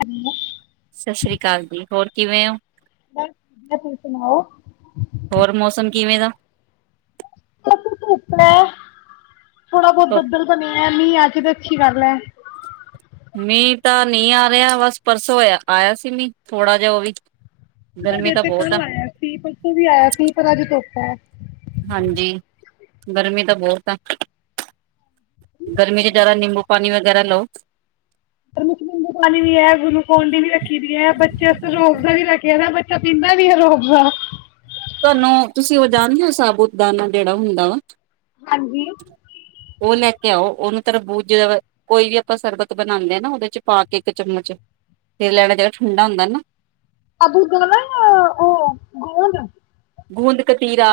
ਹੰ ਸਤਿ ਸ੍ਰੀ ਕਾਲ ਜੀ। ਹੋਰ, ਕਿਵੇਂ ਓ? ਬਸ ਵਧੀਆ ਤੁਸੀਂ ਸੁਣਾਓ? ਹੋਰ, ਮੌਸਮ ਕਿਵੇਂ ਦਾ? ਮੈਂ ਥੋੜਾ ਬਹੁਤ ਬੱਦਲ ਬਣਿਆ ਮੀਂ ਅੱਜ ਦੇ ਕੀ ਕਰ ਲੈ ਮੀਂਹ ਤਾਂ ਨਹੀਂ ਆ ਰਿਹਾ, ਬਸ ਪਰਸੋਂ ਹੋਇਆ ਆਇਆ ਸੀ ਮੀ, ਥੋੜਾ ਜਿਹਾ ਉਹ ਵੀ ਤੁਹਾਡੇ ਗਰਮੀ ਤਾਂ ਇੱਥੇ ਬਹੁਤ ਕੱਲ ਆ ਆਇਆ ਸੀ, ਪਰਸੋਂ ਵੀ ਆਇਆ ਸੀ ਪਰ ਅੱਜ ਧੁੱਪ [unintelligible] ਹਾਂਜੀ ਗਰਮੀ ਤਾਂ ਬਹੁਤ ਆ, ਗਰਮੀ ਚ ਜ਼ਿਆਦਾ ਨਿੰਬੂ ਪਾਣੀ ਵਗੈਰਾ ਲਓ। ਪਰ ਮਸ਼ ਦਾ ਨਿੰਬੂ ਪਾਣੀ ਵੀ ਹੈ, ਗਲੁਕੌਂਡੀ ਵੀ ਰੱਖੀ ਦੀ ਹੈ, ਬੱਚੇ ਰੋਜ਼ ਦਾ ਵੀ ਰੱਖਿਆ ਪੀਂਦਾ ਵੀ ਹੈ, ਰੂਅਫਜਾ। ਤੁਹਾਨੂੰ ਤੁਸੀਂ ਉਹ ਜਾਣਦੇ ਹੋ, ਸਾਬੂਤ ਦਾਨਾ ਜਿਹੜਾ ਹੁੰਦਾ ਵਾ ਹਾਂਜੀ ਉਹ ਲੈ- ਘਿਓ ਉਹਨੂੰ ਤਰਬੂਜ ਜ ਕੋਈ ਵੀ ਆਪਾਂ ਸਰਬਤ ਬਣਾਉਂਦੇ ਹ ਨਾ, ਉਹਦੇ ਚ ਪਾ ਕੇ, ਇੱਕ ਚਮਚ ਫੇਰ ਲੈਣਾ ਜਿੜਾ ਠੰਡਾ ਹੁੰਦਾ ਨਾ ਆ ਦੁੱਧ ਵਾਲਾ ਏ, ਯਾ, ਓ, ਗੂੰਦੇ ਗੂੰਦ ਕਤੀਰਾ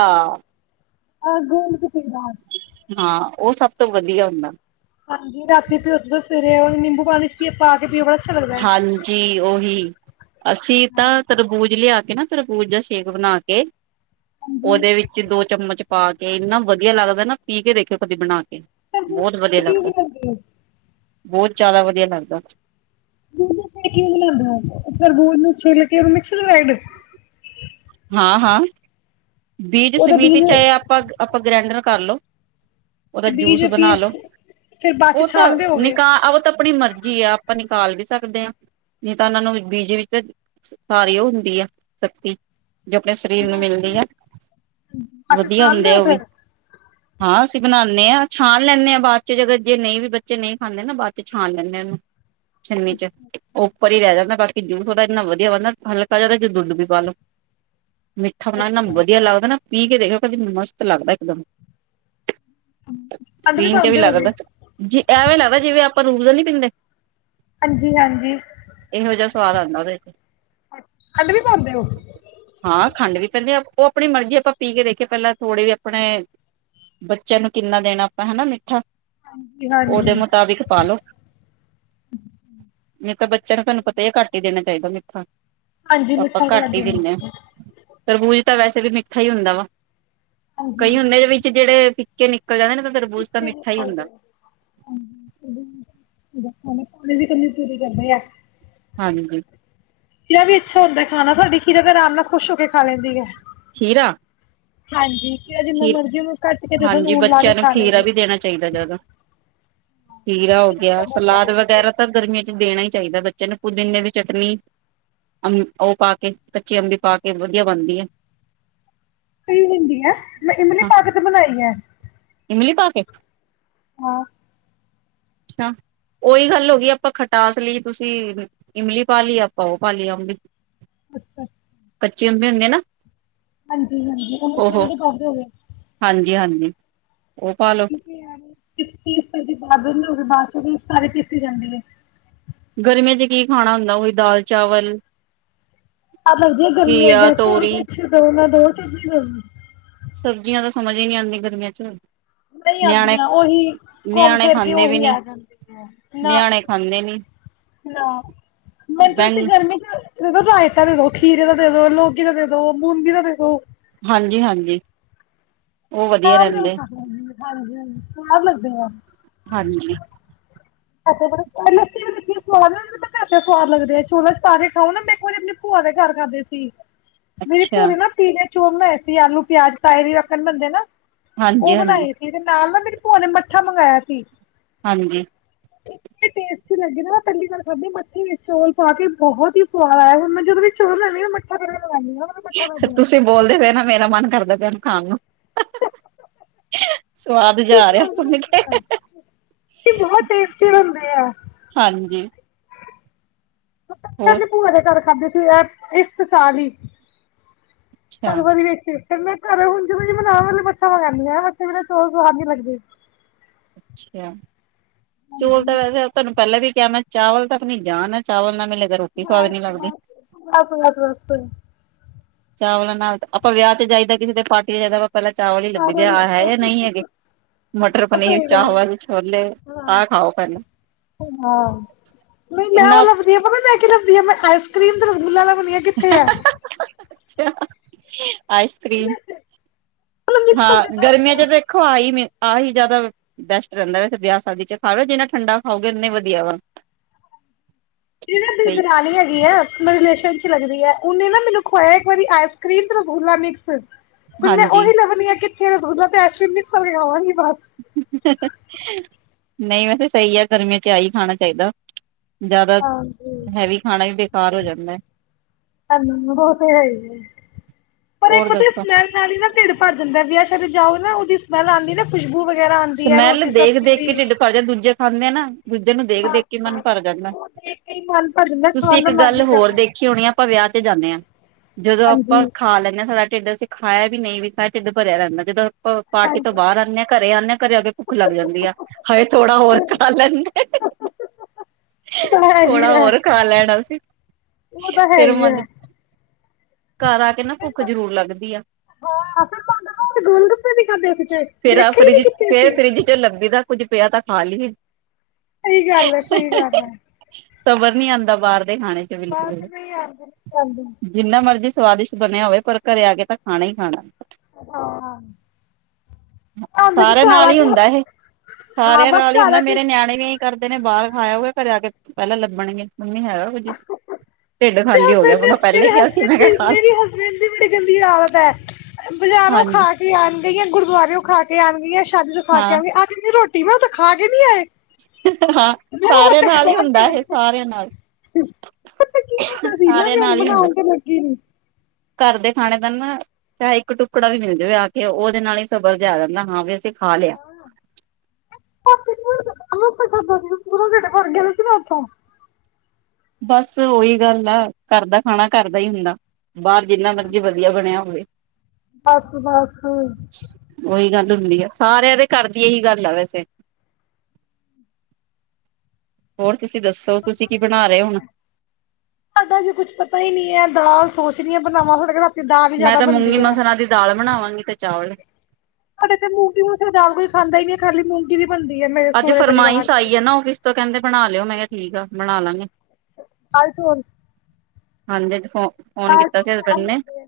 ਆ ਗੂੰਦ ਕਤੀਰਾ ਹਾਂ, ਉਹ ਸਭ ਤੋਂ ਵਧੀਆ ਹੁੰਦਾ। ਹਾਂਜੀ। ਰਾਤੀ ਤੇ ਉਦੋਂ ਸਵੇਰੇ ਉਹ ਨਿੰਬੂ ਪਾਣੀ ਚ ਪਾ ਕੇ ਪੀਓ, ਬੜਾ ਅੱਛਾ ਲੱਗਦਾ ਐ। ਹਾਂਜੀ ਉਹੀ ਅਸੀਂ ਤਾਂ ਤਰਬੂਜ ਲਿਆ ਨਾ ਤਰਬੂਜ਼ ਦਾ ਸ਼ੇਕ ਬਣਾ ਕੇ, ਹਾਂਜੀ ਉਹਦੇ ਵਿੱਚ ਦੋ ਚਮਚ ਪਾ ਕੇ ਇੰਨਾ ਵਧੀਆ ਲੱਗਦਾ ਨਾ, ਪੀ ਕੇ ਦੇਖਿਓ ਕਦੀ ਬਣਾ ਕੇ ਤਰਬੂਜ ਬਹੁਤ ਵਧੀਆ ਟਿੱਕੀ ਵੀ ਲੱਗਦਾ। ਬਣਾਉਂਦੇ ਹੋ ਬਹੁਤ ਜ਼ਿਆਦਾ ਵ ਵਦੀਆ ਬਨਦਾ ਤਰਬੂਜ ਨੁੰ ਛਿੱਲ ਕੇ ੳਹ ਹਾਂ, ਹਾਂ ਬੀਜ ਸਮਿਤ ਚਾਹੇ, ਆਪਾਂ ਆਪਾਂ ਗ੍ਰੈਂਡਰ ਕਰਲੋ ਉਹਦਾ ਜੂਸ ਬੀਜ ਬਣਾ ਪੀਸ ਲੋੋ ਫਿਰ ਬਾਅਦ ਚ ਉਹ ਤਾਂ ਛਾਣਦੇ ਹੋਗੇ ਨਿਕਾਹ ਉਹ ਤਾਂ ਆਪਣੀ ਮਰਜ਼ੀ ਆ ਆਪਾਂ ਟਾਲ ਵੀ ਸਕਦੇ ਹਾਂ ਨਹੀਂ ਤਾਂ ਉਹਨਾਂ ਨੂੰ ਬੀਜੀ ਵਿੱਚ ਸਾਰੀ ਉਹ ਹੁੰਦੀ ਆ ਸਖਤੀ ਜੋ ਆਪਣੇ ਸਰੀਰ ਨੂੰ ਮਿਲਦੀ ਐ। ਬਾਅਦ ਚ ਵਧੀਆ ਛਾਣਦੇ ਹੁੰਦੇ ਹੋ ਆ ਉਹ ਵੀ ਫਿਰ ਹਾਂ, ਅਸੀਂ ਬਣਾ ਨੇ ਹਾਂ ਛਾਣ ਲੈਂਦੇ ਆਂ, ਬਾਅਦ ਚ ਜਦੋਂ ਨਹੀਂ ਵੀ ਬੱਚੇ ਨਹੀਂ ਖਾਂਦੇ ਨਾ ਬਾਅਦ ਚ ਛਾਣ ਲੈਂਣੇ ਉਹਨੂੰ। ਛਨੀ ਚ ਉੱਪਰ ਹੀ ਰਹਿ ਜਾਂਦਾ ਬਾਕੀ ਕਿ ਜੂਸ ਥੋੜ੍ਹਾ ਇੰਨਾ ਵਧੀਆ ਬਣ ਦਾ ਹਲਕਾ ਜਿਦਾ ਜੇ ਦੁੱਧ ਵੀ ਪਾਲੋ। ਮਿੱਠਾ ਬਣਾਉ ਨਾ ਅੱਛਾ ਵਧ ਲੱਗਦਾ ਨਾ ਪੀ ਕੇ ਦੇਖਓ ਕਦੀ ਮਸਤ ਲੱਗਦਾ ਇੱਕ ਦਮ ਖੰਡ ਪੀਨ ਚ ਵੀ ਪਾਉਂਦੇ ਹੋਗੇ ਲੱਗਦਾ ਜ ਐਵੇਂ ਲੱਗਦਾ ਜਿਵੇਂ ਆਪਾਂ ਰੂਹਰਾ ਨਈਂ ਪੀਂਦੇ? ਹਾਂਜੀ ਹਾਂਜੀ। ਇਹੋ ਜਿਹਾ ਸਵਾਦ ਆਉਂਦਾ ਉਹਦੇ ਚ ਖੰਡ ਵੀ ਪਾਉਂਦੇ ਹੋ ਹਾਂ ਖੰਡ ਵੀ ਪੈਂਦੀ ਆ। ਆਪਣੀ ਮਰਜ਼ੀ ਆਪਾਂ ਪੀ ਕੇ ਦੇਖੇ ਪਹਿਲਾਂ ਥੋੜੇ ਵੀ ਆਪਣੇ ਬੱਚਿਆਂ ਨੂੰ ਕਿੰਨਾ ਦੇਣਾ ਆਪਾਂ ਹਨਾ ਮਿੱਠਾ। ਹਾਂਜੀ ਹਾਂਜੀ ਉਹਦੇ ਮੁਤਾਬਿਕ ਪਾ ਲੋੋ ਨਹੀਂ ਤੇ ਬੱਚਿਆਂ ਨੂੰ ਤੁਆਨੂੰ ਪਤਾ ਹੈ ਏ ਘੱਟ ਈ ਦੇਣਾ ਚਾਹੀਦਾ ਮਿੱਠ ਹਾਂ। ਹਾਂਜੀ ਮਿੱਠਾ ਕਰ ਦੇਣਾ ਫੇਰ ਵੀ ਮਿੱਠਾ ਹੀ ਹੁੰਦਾ ਵਾ। ਕਈ ਹੁੰਦੇ ਦੇ ਵਿੱਚ ਜਿਹੜੇ ਫਿਕ ਕਿੰਨੇ। ਹਾਂਜੀ। ਨਾਲੇ ਪਾਣੀ ਦੀ ਕਮੀਂ ਪੂਰੀ ਕਰ ਦੇਆ। ਹਾਂਜੀ। ਖੀਰਾ ਵੀ ਅੱਛਾ ਹੁੰਦਾ ਖਾਣਾ। [unintelligible] ਖੀਰਾ ਤੇ ਆਰਾਮ ਨਾਲ ਖੁਸ਼ ਹੋ ਕੇ ਖਾ ਲੈਂਦੀ ਹੈ। ਖੀਰਾ ਹਾਂਜੀ ਖੀਰਾ ਜਿੰਨਾ ਖੀ ਮਰਜ਼ੀ ਉਹਨੂੰ ਕੱਟ ਕੇ ਜਦੋਂ ਹਾਂਜੀ ਨੂਨ ਲਾ ਕੇ ਬੱਚਿਆਂ ਨੂੰ ਖਾ ਖੀਰਾ ਲਈਏ। ਵੀ ਦੇਣਾ ਚਾਈਦਾ ਜ਼ਿਆਦਾ ਖੀਰਾ ਹੋ ਗਿਆ ਸਲਾਦ ਵਗੈਰਾ ਤਾਂ ਗਰਮੀਆਂ ਵਿਚ ਦੇਣਾ ਹੀ ਚਾਈਦਾ ਬੱਚੇ ਨੂੰ ਪੁਦੀਨੇ ਦੀ ਚਟਨੀ ਅਬ ਉਹ ਪਾ ਕੇ ਕੱਚੀ ਅੰਬੀ ਪਾ ਕੇ ਵਧੀਆ ਬਣਦੀ ਐ। ਪਈ ਹੁੰਦੀ ਆ ਮੈਂ ਇਮਲੀ ਹਾਂ ਪਾਅ ਕੇ ਤਾ ਬਣਾਈ ਐ। ਇਮਲੀ ਪਾ ਕੇ। ਹਾਂ। ਅੱਛਾ ਉ ਓਹੀ ਗੱਲ ਹੋ ਗਈ ਆਪਾਂ ਖਟਾਸ ਲਈਏ ਤੁਸੀਂ ਇਮਲੀ ਪਾ ਲਈ ਆਪਾਂ ਉਹ ਪਾ ਲਿਆ ਅੰਬੀ। ਅੱਛਾ। ਯੰਮੀ ਹੁੰਦੀ ਐ ਨਾ। ਹਾਂਜੀ-ਹਾਂਜੀ ਉਹ ਮਿੱਠੀ ਜਿਹੀ ਪਾਂਦੇ ਹੋ ਗੇ। ਜੀ, ਹਾਂਜੀ। ਉਹ ਪਾਲੋ ਪੀਤੀ ਹੋਈ ਬਾਦ ਚੋਂ ਵੀ ਸਾਰੀ ਪੀਸੀ ਜਾਂਦੀ ਐ। ਗਰਮੀਆਂ ਚ ਕੀ ਖਾਣਾ ਹੁੰਦਾ, ਉਹੀ ਦਾਲ ਚਾਵਲ ਸੁਆਦ ਲੱਗਦੀ ਏ ਗਰਮੀਆਂ ਘੀਆ, ਤਾਂ ਕੁਛ ਤੋਰੀ ਔਰ ਦੋ ਨਾ ਦੋ। [inaudible] ਸਬਜ਼ੀਆਂ ਤਾਂ ਸਮਝ ਹੀ ਨੀ ਆਂਦੀ ਗਰਮੀਆਂ ਚ ਨਹੀਂ ਨਿਆਣੇ ਆਂਦੀਆਂ ਉਹੀ ਘੁੰਮ ਨਿਆਣੇ ਫਿਰ ਕੇ ਖਾਂਦੇ ਵੀ ਉਹੀ ਨੀ ਆ ਜਾਂਦੀਆਂ ਨਾ ਨਿਆਣੇ ਖਾਂਦੇ ਨੀ ਨਾ ਮੈਨੂੰ ਤਾਂ ਤੁਸੀਂ ਬੈਂਗ ਗਰਮੀ ਚ ਦੇ ਦੋ ਰਾਇਤਾ ਦੇ ਦੋ ਖੀਰੇ ਦਾ ਦੇ ਦੋ, ਲੌਕੀ ਦਾ ਦੇ ਦੋ, ਮੂੰਗੀ ਦਾ ਦੇ ਦੋ ਹਾਂਜੀ- ਹਾਂਜੀ, ਉਹ ਵਧੀਆ ਸ਼ਾਮ ਦੇ ਕੋਈ ਰਹਿੰਦੇ ਖਾਂਦਾ ਨੀ ਹਾਂਜੀ- ਹਾਂਜੀ। ਸਾਰ ਲੈਂਦੇ ਹਾਂ। ਹਾਂਜੀ [inaudible] ਸਵਾਦ ਲੱਗਦੇ ਐ ਛੋਲੇ ਚ ਪਾ ਕੇ ਖਾਓ ਨਾ ਮੈ ਇਕ ਵਾਰੀ ਆਪਣੇ ਭੂਆ ਦੇ ਘਰ ਖਾਂਦੇ ਸੀ। ਮੇਰੀ ਭੂਆ ਅੱਛਾ ਨੇ ਨਾ ਧੀ ਦੇ ਚੌਲ ਬਣਾਏ ਸੀ, ਆਲੂ ਪਿਆਜ ਪਾਏ ਹੀ ਰੱਖਣ ਬਣਦੇ ਨਾ ਹਾਂਜੀ ਉਹ ਹਾਂਜੀ ਬਣਾਏ ਸੀ ਤੇ ਨਾਲ ਨਾ ਮੇਰੀ ਭੂਆ ਨੇ ਮੱਠਾ ਮੰਗਾਇਆ ਸੀ। ਹਾਂਜੀ, ਬੜਾ ਟੇਸਟੀ ਲੱਗ ਰਿਹਾ ਪਹਿਲੀ ਵਾਰ ਖਾਦੇ ਮੱਠੇ ਵਿੱਚ ਚੋਲ ਪਾ ਕੇ ਬਹੁਤ ਹੀ ਸਵਾਦ ਆਇਆ, ਹੁਣ ਮੈਂ ਜਦੋਂ ਚੋਲ ਲੈਂਦੀ ਆਂ ਮੱਠਾ ਮੰਗਾਉਂਦੀ ਹਾਂ ਮੈਨੂੰ ਮੱਠਾ ਲੱਗਦਾ ਹੈ ਤੁਸੀਂ ਬੋਲਦੇ ਰਹੇ ਨਾ ਨਾ ਮੇਰਾ ਮਨ ਕਰਦਾ ਖਾਣ ਨੂੰ ਸੁਆਦ ਜਾ ਬਹੁਤ ਆ ਰਿਹਾ ਸਵਾਦ ਸੁਣ ਕੇ ਬਣਦੇ ਆ ਇਹ ਬਹੁਤ ਟੇਸਟੀ ਬਣਦੇ ਆ ਹਾਂਜੀ। ਹੋਰ ਦੇ ਭੂਆ ਦੇ ਘਰ ਖਾਧੇ ਸੀ। ਇੱਕ ਹਜ਼ਾਰ ਇੱਕ ਚਾਲੀ। ਅੱਛਾ ਭਗਵਤ ਵਿੱਚ ਏ। ਤੇ ਮੈਂ ਘਰ ਹੁਣ ਜੇ ਬਨਾਉਣ ਵੇਲੇ ਮੱਠਾ ਮੰਗਾਂਦੀ ਹਾਂ, ਮੱਠੇ ਬਿਨਾਂ ਮੈਂਨੂੰ ਚੌਲ ਸਵਾਦ ਨੀ ਲੱਗਦੇ। ਕਿਹਾ [inaudible] ਚੌਲ ਤਾਂ ਵੈਸੇ ਤੁਹਾਨੂੰ ਪਹਿਲਾਂ ਵੀ ਕਿਹਾ ਮੈਂ ਚਾਵਲ ਤਾਂ ਆਪਣੀ ਜਾਨ ਹੈ, ਚਾਵਲ ਨਾਲ ਮੈਂ ਬਸ- ਬਸ- ਬਸ- ਬਸ- ਬਸ। ਚਾਵਲਾਂ ਨਾਲ ਆਪਾਂ ਵਿਆਹ ਚ ਜਾਈਦਾ ਕਿਸੇ ਦੇ ਪਾਰਟੀ ਚ ਜਾਦਾ ਪਹਿਲਾਂ ਚਾਵਲ ਹੀ ਲੱਭੀ ਦੇ ਆ, ਸਾਰਾ ਹਾਏ- ਹਾਏ ਨਹੀਂ ਹੈਗੇ ਮਟਰ ਪਨੀਰ, ਸਹੀ ਗੱਲ ਹੈ ਚਾਵਲ ਛੋਲੇ ਹਾਂ ਆ ਖਾਓ ਪਹਿਲਾ ਹਾਂ ਨਹੀਂ ਮੈਂ ਉਹ ਇਨਾਂ ਲੱਭਦੀ ਆ ਪਤਾ ਮੈਂ ਕੀ ਮੈਂ ਆਈਸ ਕਰ੍ਰੀਮ ਤੇ ਰਸਗੁੱਲਾ ਦੁਨੀਆ ਕਿੱਥੇ ਆ [unintelligible] ਆਈਸ ਕਰ੍ਰੀਮ ਉਹ ਹਾਂ ਗਰਮੀਆਂ ਲੱਭਦੀ ਆ ਚ ਦੇਖੋ ਆਈ ਆਹੀ ਜ਼ਿਆਦਾ ਬੈਸਟ ਰਹਿੰਦਾ ਵਸੇ ਵਿਆਹ ਸ਼ਾਦੀ ਚ ਖਾਵੇ ਜਿੰਨਾ ਠੰਡਾ ਖਾਓਗੇ ਇਨੇ ਵਧੀਆ ਵਾ। ਇਹ ਬਈ ਦਰਾਣੀ ਹੈਗੀ ਆ। ਮੇ ਰਿਲੇਸ਼ਨ ਚ ਲਗਦੀ ਹੈ ਉਹਨੇ ਨਾ ਮੈਨੂੰ ਖੁਆਇਆ ਇੱਕ ਵਾਰੀ ਆਈਸ ਕਰ੍ਰੀਮ ਤੇ ਰਸੂਲਾ ਮਿਕਸ ਹੁਣ ਮੈਂ ਹਾਂਜੀ ਉਹੀ ਲਭਨੀ ਹ ਕਿ [unintelligible] [inaudible] ਨਹੀਂ ਵੈਸੇ ਸਹੀ ਆ ਗਰਮੀਆਂ ਚ ਆ ਹੀ ਖਾਣਾ ਚਾਹੀਦਾ। ਜ਼ਿਆਦਾ ਹਾਂਜੀ ਹੈਵੀ ਖਾਣਾ ਵੀ ਦੇਖ [unintelligible] ਜਾਂਦਾ। ਓਹ ਤੇ ਹੈ ਹੀ ਹੈ ਪਰ ਇੱਕ ਹੋਰ ਦੱਸੋ ਸਮੈੱਲ ਨਾਲ ਹੀ ਢਿੱਡ ਭਰ ਜਾਂਦਾ ਏ ਵਿਆਹ ਸ਼ਾਦੀਆ ਤੇ ਜਾਓ ਨਾ ਉਹਦੀ ਸਮੇਲ ਆਂਦੀ ਨਾ ਪੁੱ ਸਮੈਲ ਦੇਖ ਦੇਖ ਕੇ ਢਿੱਡ ਭਰ ਜਾਂ ਦੂਜੇ ਖਾਂਦੇ ਨਾ ਦੂਜੇ ਨੂੰ ਦੇਖ ਬਸ ਦੇਖ ਕੇ ਮਨ ਬਸ ਭਰ ਜਾਂਦਾ ਉਹ ਦੇਖ ਕੇ ਹੀ ਮਨ ਭਰ ਜਾਂਦਾ ਤੁਸੀਂ ਖਾਣ ਇੱਕ ਦਾ ਮਨ ਗੱਲ ਨਹੀਂ ਹੋਰ ਕਰਦਾ ਦੇਖੀ ਹੋਣੀ ਆ ਆਪਾਂ ਵਿਆਹ ਚ ਜਾਂਦੇ ਹਾਂ ਜਦੋਂ ਆਪਾਂ ਹਾਂਜੀ ਖਾ ਲੈਂਦੇ ਹਾਂ ਸਾਡਾ ਢਿੱਡ ਅਸੀਂ ਖਾਇਆ ਵੀ ਨਹੀਂ ਵੀ ਖਾਇਆ ਢਿੱਡ ਭਰਿਆ ਰਹਿੰਦਾ। ਜਦ ਪਾਰਟੀ ਤੋਂ ਹਾਂਜੀ ਬਾਹਰ ਆਉਂਦੇ ਹਾਂ ਘਰੇ ਆਉਂਦੇ ਹਾਂ ਘਰੇ ਆ ਕੇ ਭੁੱਖ ਲੱਗ ਜਾਂਦੀ ਆ ਹਾਏ ਥੋੜਾ ਹੋਰ ਖਾ ਲੈਂਦੇ ਉਹ ਤਾਂ ਹੈ ਹੀ ਥੋੜਾ ਹੈ ਹੋਰ ਖਾ ਲੈਣਾ ਅਸੀ। ਉਹ ਤਾਂ ਹੈ ਫਿਰ ਹੀ ਮਨ ਘਰ ਆ ਕੇ ਨਾ ਭੁੱਖ ਹੈ ਜ਼ਰੂਰ ਲੱਗਦੀ ਆ ਹਾਂ ਫਿਰ ਤੁਹਾਡੇ ਕੋਲ ਗੋਲਗੱਪੇ ਵੀ ਖਾਧੇ ਸੀ ਤੇ ਫੇਰ ਆ ਦੇਖੇ ਹੀ ਫਰਿਜ ਨੀ ਚ ਕਿੱਥੇ ਸੀ ਫਰਿੱਜ ਚ ਲੱਭੀ ਦਾ ਕੁੱਝ ਪਿਆ ਤਾਂ ਖਾ ਲਈਏ ਸਹੀ ਗੱਲ ਹੈ, ਸਹੀ ਗੱਲ ਹੈ। ਸਬਰ ਨਹੀਂ ਆਉਂਦਾ ਬਾਹਰ ਖਾਣੇ ਚ ਬਸ ਬਿਲਕੁਲ ਨਹੀਂ ਆਉਂਦੇ ਨਹੀਂ ਆਉਂਦੇ ਜਿੰਨਾ ਮਰਜੀ- ਸਵਾਦਿਸ਼ਟ ਬਣਿਆ ਹੋਵੇ ਪਰ ਘਰੇ ਆ ਕੇ ਤਾਂ ਖਾਣਾ ਹੀ ਖਾਣਾ। ਹਾਂ ਸਾਰਿਆਂ ਘਰ ਨਾਲ ਆ ਹੀ ਕੇ ਹੁੰਦਾ ਇਹ ਹਾਂ ਸਾਰਿਆਂ ਬਸ ਨਾਲ ਹੀ ਘਰ ਹੁੰਦਾ ਆ ਕੇ ਮੇਰੇ ਨਿਆਣੇ ਵੀ ਇਹੀ ਕਰਦੇ ਨੇ ਬਾਹਰ ਖਾਇਆ ਹੋਆ ਘਰੇ ਆ ਕੇ ਪਹਿਲਾਂ ਲੱਭਣਗੇ ਮੰਮੀ ਹੈਗਾ ਕੁਝ। ਖਾ ਮੇਰੀ ਹਸਬੈਂਡ ਦੀ ਬੜੀ ਗੰਦੀ ਆਦਤ ਹੈ ਬਜ਼ਾਰੋਂ ਹਾਂਜੀ ਖਾ ਕੇ ਆਉਣਦੇ ਜਾਂ ਗੁਰਦਆਰੇਓ ਖਾ ਕੇ ਆਉਣਦੇ ਸ਼ਾਦੀ ਤੋਂ ਖਾ ਕੇ ਹਾਂ ਆਵਾਂਗੇ ਅਜ ਅਸੀਂ ਰੋਟੀ ਸੀਮਾ ਉਠੋ ਖਾ ਕੇ ਨਹੀਂ ਆਏ ਹਾਂ ਮੈਂ ਸਾਰਿਆਂ ਤਾਂ ਨਾਲ ਹੀ ਖਾ ਕੇ ਹੁੰਦਾ ਇਹ ਆਏ ਸਾਰਿਆਂ ਨਾਲ। ਦੀ ਨਾ ਸਾਰਿਆਂ ਭੈਣ ਨਾਲ ਹੀ ਹੁੰਦਾ ਬਣਾਉਣ ਤੇ ਲੱਗੀ ਨ [unintelligible] ਘਰ ਦੇ ਖਾਣੇ ਦਾ ਨਾ ਚਾਹ ਇੱਕ ਟੁਕੜਾ ਵੀ ਮਿਲ ਜਾਵੇ ਆ ਕੇ ਉਹਦੇ ਨਾਲ ਹੀ ਸਬਰ ਜ ਆ ਜਾਂਦਾ ਹਾਂ ਵੀ ਅਸੀਂ [unintelligible] [unintelligible] ਖਾ ਲਿਆ ਪੂਰਾ ਢਿੱਡ ਭਰ ਕੇ ਖਾਣਾ ਸੀ ਨਾ ਉਥੋਂ ਬਸ ਉ ਓਹੀ ਗੱਲ ਆ ਘਰ ਦਾ ਖਾਣਾ ਘਰ ਦਾ ਹੀ ਹੁੰਦਾ। ਬਾਹਰ ਜਿੰਨਾ ਮਰਜੀ ਵਧੀਆ ਬਣਿਆ ਹੋਵੇ ਬਸ ਬਸ ਸਾਡਾ ਉਹੀ ਗੱਲ ਲੋ ਆ ਸਾਰਿਆਂ ਦੇ ਘਰ ਦੀ ਇਹੀ ਗੱਲ ਆ ਵੈਸੇ। ਹੋਰ ਤੁਸੀਂ ਦੱਸੋ ਤੁਸੀਂ ਕੀ ਬਣਾ ਰਹੇ ਹੁਣ ਜੀ ਕੁਛ ਪਤਾ ਹੀ ਨਹੀਂ ਹੈ ਦਾਲ ਸੋਚਣੀਏ ਬਣਾਵਾਂ [unintelligible] ਮੈਂ ਜ਼ਿਆਦਾ ਤਾਂ ਬਣਦੀ ਮੂੰਗੀ ਹੈ ਮਸਰਾਂ ਦੀ ਦਾਲ ਬਣਾਵਾਂਗੀ ਤੇ ਚਾਵਲ। ਸਾਡੇ ਤੇ ਮੂੰਗੀ ਮੂਸਰ ਦਾਲ ਕੋਈ ਖਾਂਦਾ ਹੀ ਨਹੀਂ ਹੈ ਖਾਲੀ ਮੂੰਗੀ ਦੀ ਬਣਦੀ ਹੈ ਮੇਰੇ ਅੱਜ ਸਹੁਰੇ ਪਰਿਵਾਰ ਫ਼ਰਮਾਇਸ਼ ਚ ਆਈ ਹੈ ਨਾ ਫਿਸ ਤੋਂ ਕਹਿੰਦੇ ਬਣਾ ਲਿਓ ਮੈਂ ਕਯਾ ਠੀਕ ਆ ਬਣਾ ਲਾਂਗੇ। ਕੱਲ ਚਣ ਹਾਂਜੀ ਇਕ ਫੋ ਫੋਨ ਦਾਲ ਕੀਤਾ ਚੋਂ ਸੀ ਹਸਬੈਂਡ ਸਆਦ ਨੇ ਲੱਗਦੇ ਐ।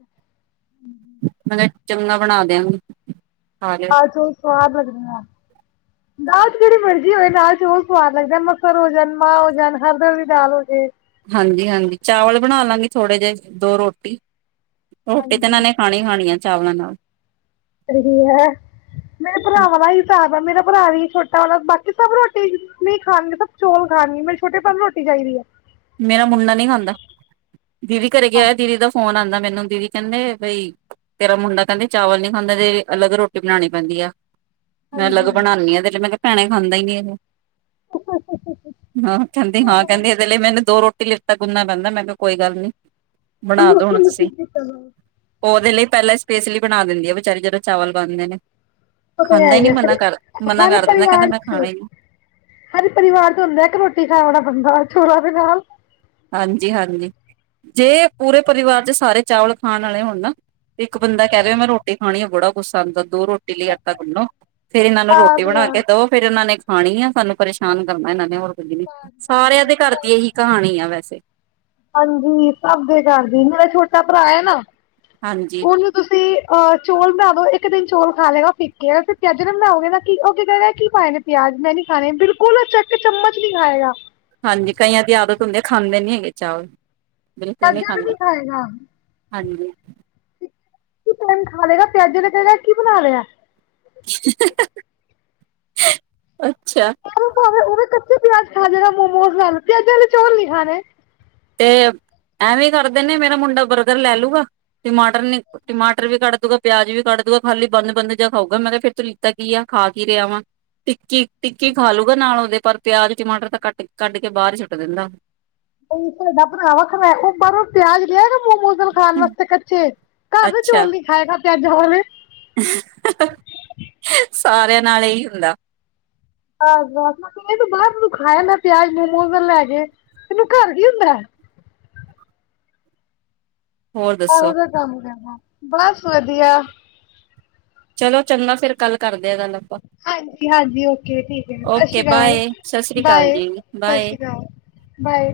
ਮੈਂ ਕਿਹਾ ਚੰਗਾ ਬਣਾ ਦਿਆਂਗੇ। ਅੱਜ ਉਹ ਸਵਾਦ ਲੱਗਦੀ ਆ। ਦਾਲ ਚ ਜਿਹੜੀ ਮਰਜ਼ੀ ਹੋਵੇ ਨਾਲਾਲ ਚ ਉਹ ਸਵਾਦ ਲੱਗਦਾ ਮਸਰ ਹੋ ਜਾਣ ਮਾਂਹ ਹੋ ਜਾਣ ਹਰ ਦਰ ਦੀ ਦਾਲ ਹੋ ਜਾਵੇ ਹਾਂਜੀ ਹਾਂਜੀ ਚਾਵਲ ਬਣਾ ਲਾਂਗੀ ਥੋੜੇ ਜਿਹੇ ਦੋ ਰੋਟੀ। ਰੋਟੀ ਤੇ ਹਾਂਜੀ ਇਹਨਾਂ ਨੇ ਖਾਣੀ ਖਾਣੀ ਆ। ਚਾਵਲਾਂ ਨਾਲ। ਰਹੀ ਹੈ ਮੇਰੇ ਭਰਾਵਾਂ ਦਾ ਹੀ ਹਿਸਾਬ ਹੈ ਮੇਰਾ ਭਰਾ ਵੀ ਛੋਟਾ ਬਾਕੀ ਸਭ ਰੋਟੀ ਨਹੀਂ ਖਾਣਗੇ ਸਭ ਚੋਲ ਖਾਣਗੇ ਮੈ ਛੋਟੇ ਭੈਣ ਨੂੰ ਰੋਟੀ ਚਾਹੀਦੀ ਹੈ। ਮੇਰਾ ਮੁੰਡਾ ਨਹੀਂ ਖਾਂਦਾ ਦੀਦੀ ਘਰੇ ਗਿਆ ਹਾਂ ਹੋਇਆ ਦੀਦੀ ਦਾ ਫੋਨ ਆਉਂਦਾ। ਮੈਨੂੰ ਦੀਦੀ ਕਹਿੰਦੇ ਬਈ ਤੇਰਾ ਮੁੰਡਾ ਕਹਿੰਦੇ ਚਾਵਲ ਨੀ ਖਾਂਦਾ ਤੇ ਅਲੱਗ ਰੋਟੀ ਬਣਾਉਣੀ ਪੈਂਦੀ ਆ ਮੈਂ ਅਲੱਗ ਹਾਂਜੀ ਬਣਾਉਾਨਦੀ ਹਾਂ ਤੇ ਮੈਂ ਭੈਣੇ ਖਾਂਦਾ ਹੀਈ ਇਹ ਹਾਂ ਕਹਿੰਦੀ ਹਾਂ ਕਹਿੰਦੀ ਇਹਦੇ ਲਈ ਮੈਨੂੰ ਦੋ ਰੋਟੀ ਲਯੀ ਆਟਾ ਗੁੰਨਣਾ ਪੈਂਦਾ ਮੈਂ ਕਿਹਾ ਕੋਈ ਗੱਲ ਨੀ। ਬਣਾ ਦੋ ਲੋਕਾਂ ਹੁਣ ਨੂੰ ਕੀ ਤੁਸੀਂ ਕੀਤਾ ਜਾਵੇ? ਉਹਦੇ ਲਈ ਪਹਿਲਾਂ ਸਪੇਸਲੀ ਬਣਾ ਦਿੰਦੀ ਆ ਵਿਚਾਰੀ ਜਦੋਂ ਚਾਲ ਬਣਦੇ ਨੇ ਖਾਂਦਾ ਹੀ ਨੀ ਮਨਾ ਕਰ ਮਨਾ ਹਰ ਕਰ ਦਿੰਦਾ ਕਹਿੰਦਾ ਪਰਿਵਾਰ ਮੈਂ ਚ ਖਾਣਾ ਹੀ ਨੀ ਹਰ ਪਰਿਵਾਰ ਚ ਹੁੰਦਾ ਕਿ ਰੋਟੀ ਖਾ ਹੋਣਾ ਬੰਦਾ ਸੂਰਾਂ ਦੇ ਨਾਲ਼। ਹਾਂਜੀ ਹਾਂਜੀ, ਜੇ ਪੂਰੇ ਪਰਿਵਾਰ ਚ ਸਾਰੇ ਚਾਵਲ ਖਾਣ ਵਾਲੇ ਹੋਣ ਨਾ, ਤੇ ਇੱਕ ਬੰਦਾ ਕਹਿ ਰਿ ਹੋ ਮੈਂ ਰੋਟੀ ਖਣੀ ਆ ਬੜਾ ਪਸੰਦ ਦੋ ਰੋਟੀ ਲਈ ਆਟਾ ਗੁਣੋ, ਫੇਰ ਇਹਨਾਂ ਨੂੰ ਰੋਟੀ ਆਸ ਬਣਾ ਕੇ ਵਾਸ ਦਵੋ, ਫੇਰ ਇਹਨਾਂ ਨੇ ਖਾਣੀ ਆ ਸਾਨੂੰ ਪਰੇਸ਼ਾਨ ਕਰਨਾ ਇਹਨਾਂ ਨੇ ਹੋ ਸਾਰਿਆਂ ਦੇ ਘਰ ਦੀ ਇਹੀ ਕਹਾਣੀ ਆ ਵੈ [unintelligible] ਹਾਂਜੀ, ਸਭ ਦੇ ਘਰ ਦੀ, ਮੇਰਾ ਛੋਟਾ ਭਰਾ ਹੈ ਨਾ ਹਾਂਜੀ ਉਹਨੂੰ ਤੁਸੀਂ ਅਹ ਚੋਲ ਬਣਾ ਦੋ ਇੱਕ ਦਿਨ ਚੌਲ ਖਾ ਲਏਗਾ ਫਿੱਕੇ, ਫ ਪਿਆਜ ਨਾ ਬਣਾਓਗੇ ਨਾ ਕੀ ਉਹ ਕੀ ਕਹਿ ਕੀ ਪਾਏ ਨੇ ਪਿਆਜ ਮੈਂ ਨੀ ਖਾਣੇ, ਬਿਲਕੁੱਲ ਇੱਕ ਚਮਚ ਨਹੀਂ ਖਾਏਗਾ ਹਾਂਜੀ ਕਈਆਂ ਦੀ ਆਦਤ ਹੁੰਦੀ ਆ ਖਾਂਦੇ ਨੀ ਹੈਗੇ ਚਾਲ ਤਾਜ਼ਾ ਵੀ ਨਹੀਂ ਖਾਏਗਾ। ਹਾਂਜੀ। ਕੀ ਟਾਈਮ ਖਾ ਲੇਗਾ ਪਿਆਜੇ ਤੇ ਕਹੇਗਾ ਕਿ ਬਣਾ ਲਿਆ? [unintelligible] ਅੱਛਾ। ਉਹ ਭਾਵੇਂ ਉਹ ਕੱਚੇ ਪਿਆਜ ਖਾ ਜੇਗਾ ਮੋਮੋਜ਼ ਨਾਲ, ਪਿਆਜ਼ਾ ਆਲੇ ਚੋਲ ਨੀ ਖਾਣੇ। ਤੇ ਐਵੇਂ ਕਰਦੇ ਨੇ ਮੇਰਾ ਮੁੰਡਾ ਬਰਗਰ ਲੈ ਲੂਗਾ, ਟਮਾਟਰ ਨ ਟਮਾਟਰ ਵੀ ਕੱਢ ਦੂਗਾ, ਪਿਆਜ ਵੀ ਕੱਢ ਦੂਗਾ, ਖਾਲੀ ਬੰਦ-ਬੰਦ ਜਾ ਖਾਊਗਾ। ਮੈਂ ਕਿਹਾ ਫਿਰ ਤੂੰ ਲਿੱਤਾ ਕੀ ਆ, ਖਾ ਕੀ ਰਿਹਾ ਵਾ, ਟਿੱਕੀ? ਟਿੱਕੀ ਖਾ ਲੂਗਾ ਨਾਲ ਉਹਦੇ। ਪਰ ਪਿਆਜ, ਟਮਾਟਰ ਤਾਂ ਕੱਟ ਕੱਢ ਕੇ ਬਾਹਰ ਹੀ ਸੁੱਟ ਦਿੰਦਾ। ਤੁਹਾਡਾ ਭਰਾ ਖ਼ਰਾਕੇ ਬਾਹਰੋਂ ਪਿਆਜ ਲੈ ਆਏਗਾ? ਮੋਮੋਜ ਨਾਲ ਖਾਣ ਵਾਸਤੇ ਕੱਚੇ, ਘਰ ਦੇ ਅੱਛਾ ਚੌਲ ਨੀ ਖਾਏਗਾ ਪਿਆਜਾਂ ਵਾਲੇ। ਸਾਰਿਆਂ ਨਾਲ ਏਹੀ ਹੁੰਦਾ। ਬਸ [unintelligible] ਤੂੰ ਬਾਹਰ ਤੇ ਤੂੰ ਖਾ ਲੈਨੇ ਪਿਆਜ਼ ਮੋਮੋਜ਼ ਨਾਲ ਲੈ ਕੇ ਤੈਨੂੰ ਘਰ ਕੀ ਹੁੰਦੈ? ਹੋਰ ਇਹੋ ਦੱਸੋ ਜਿਹਾ ਕੰਮ ਕਰਨਾ। ਬਸ ਵਧੀਆ। ਚਲੋ ਚੰਗਾ ਫੇਰ ਕੱਲ ਕਰ ਹਾਂਜੀ-ਹਾਂਜੀ, ਓਕੇ ਠੀਕ ਹੈ। ਓਕੇ ਸ਼ਾਸ਼ੀ ਕਾਲ, ਬਾਏ ਸਤਿ ਸ੍ਰੀ ਅਕਾਲ ਬਾਏ ਜੀ ਬਾਏ ਸ਼ਾਸ਼ੀ ਕਾਲ ਬਾਏ।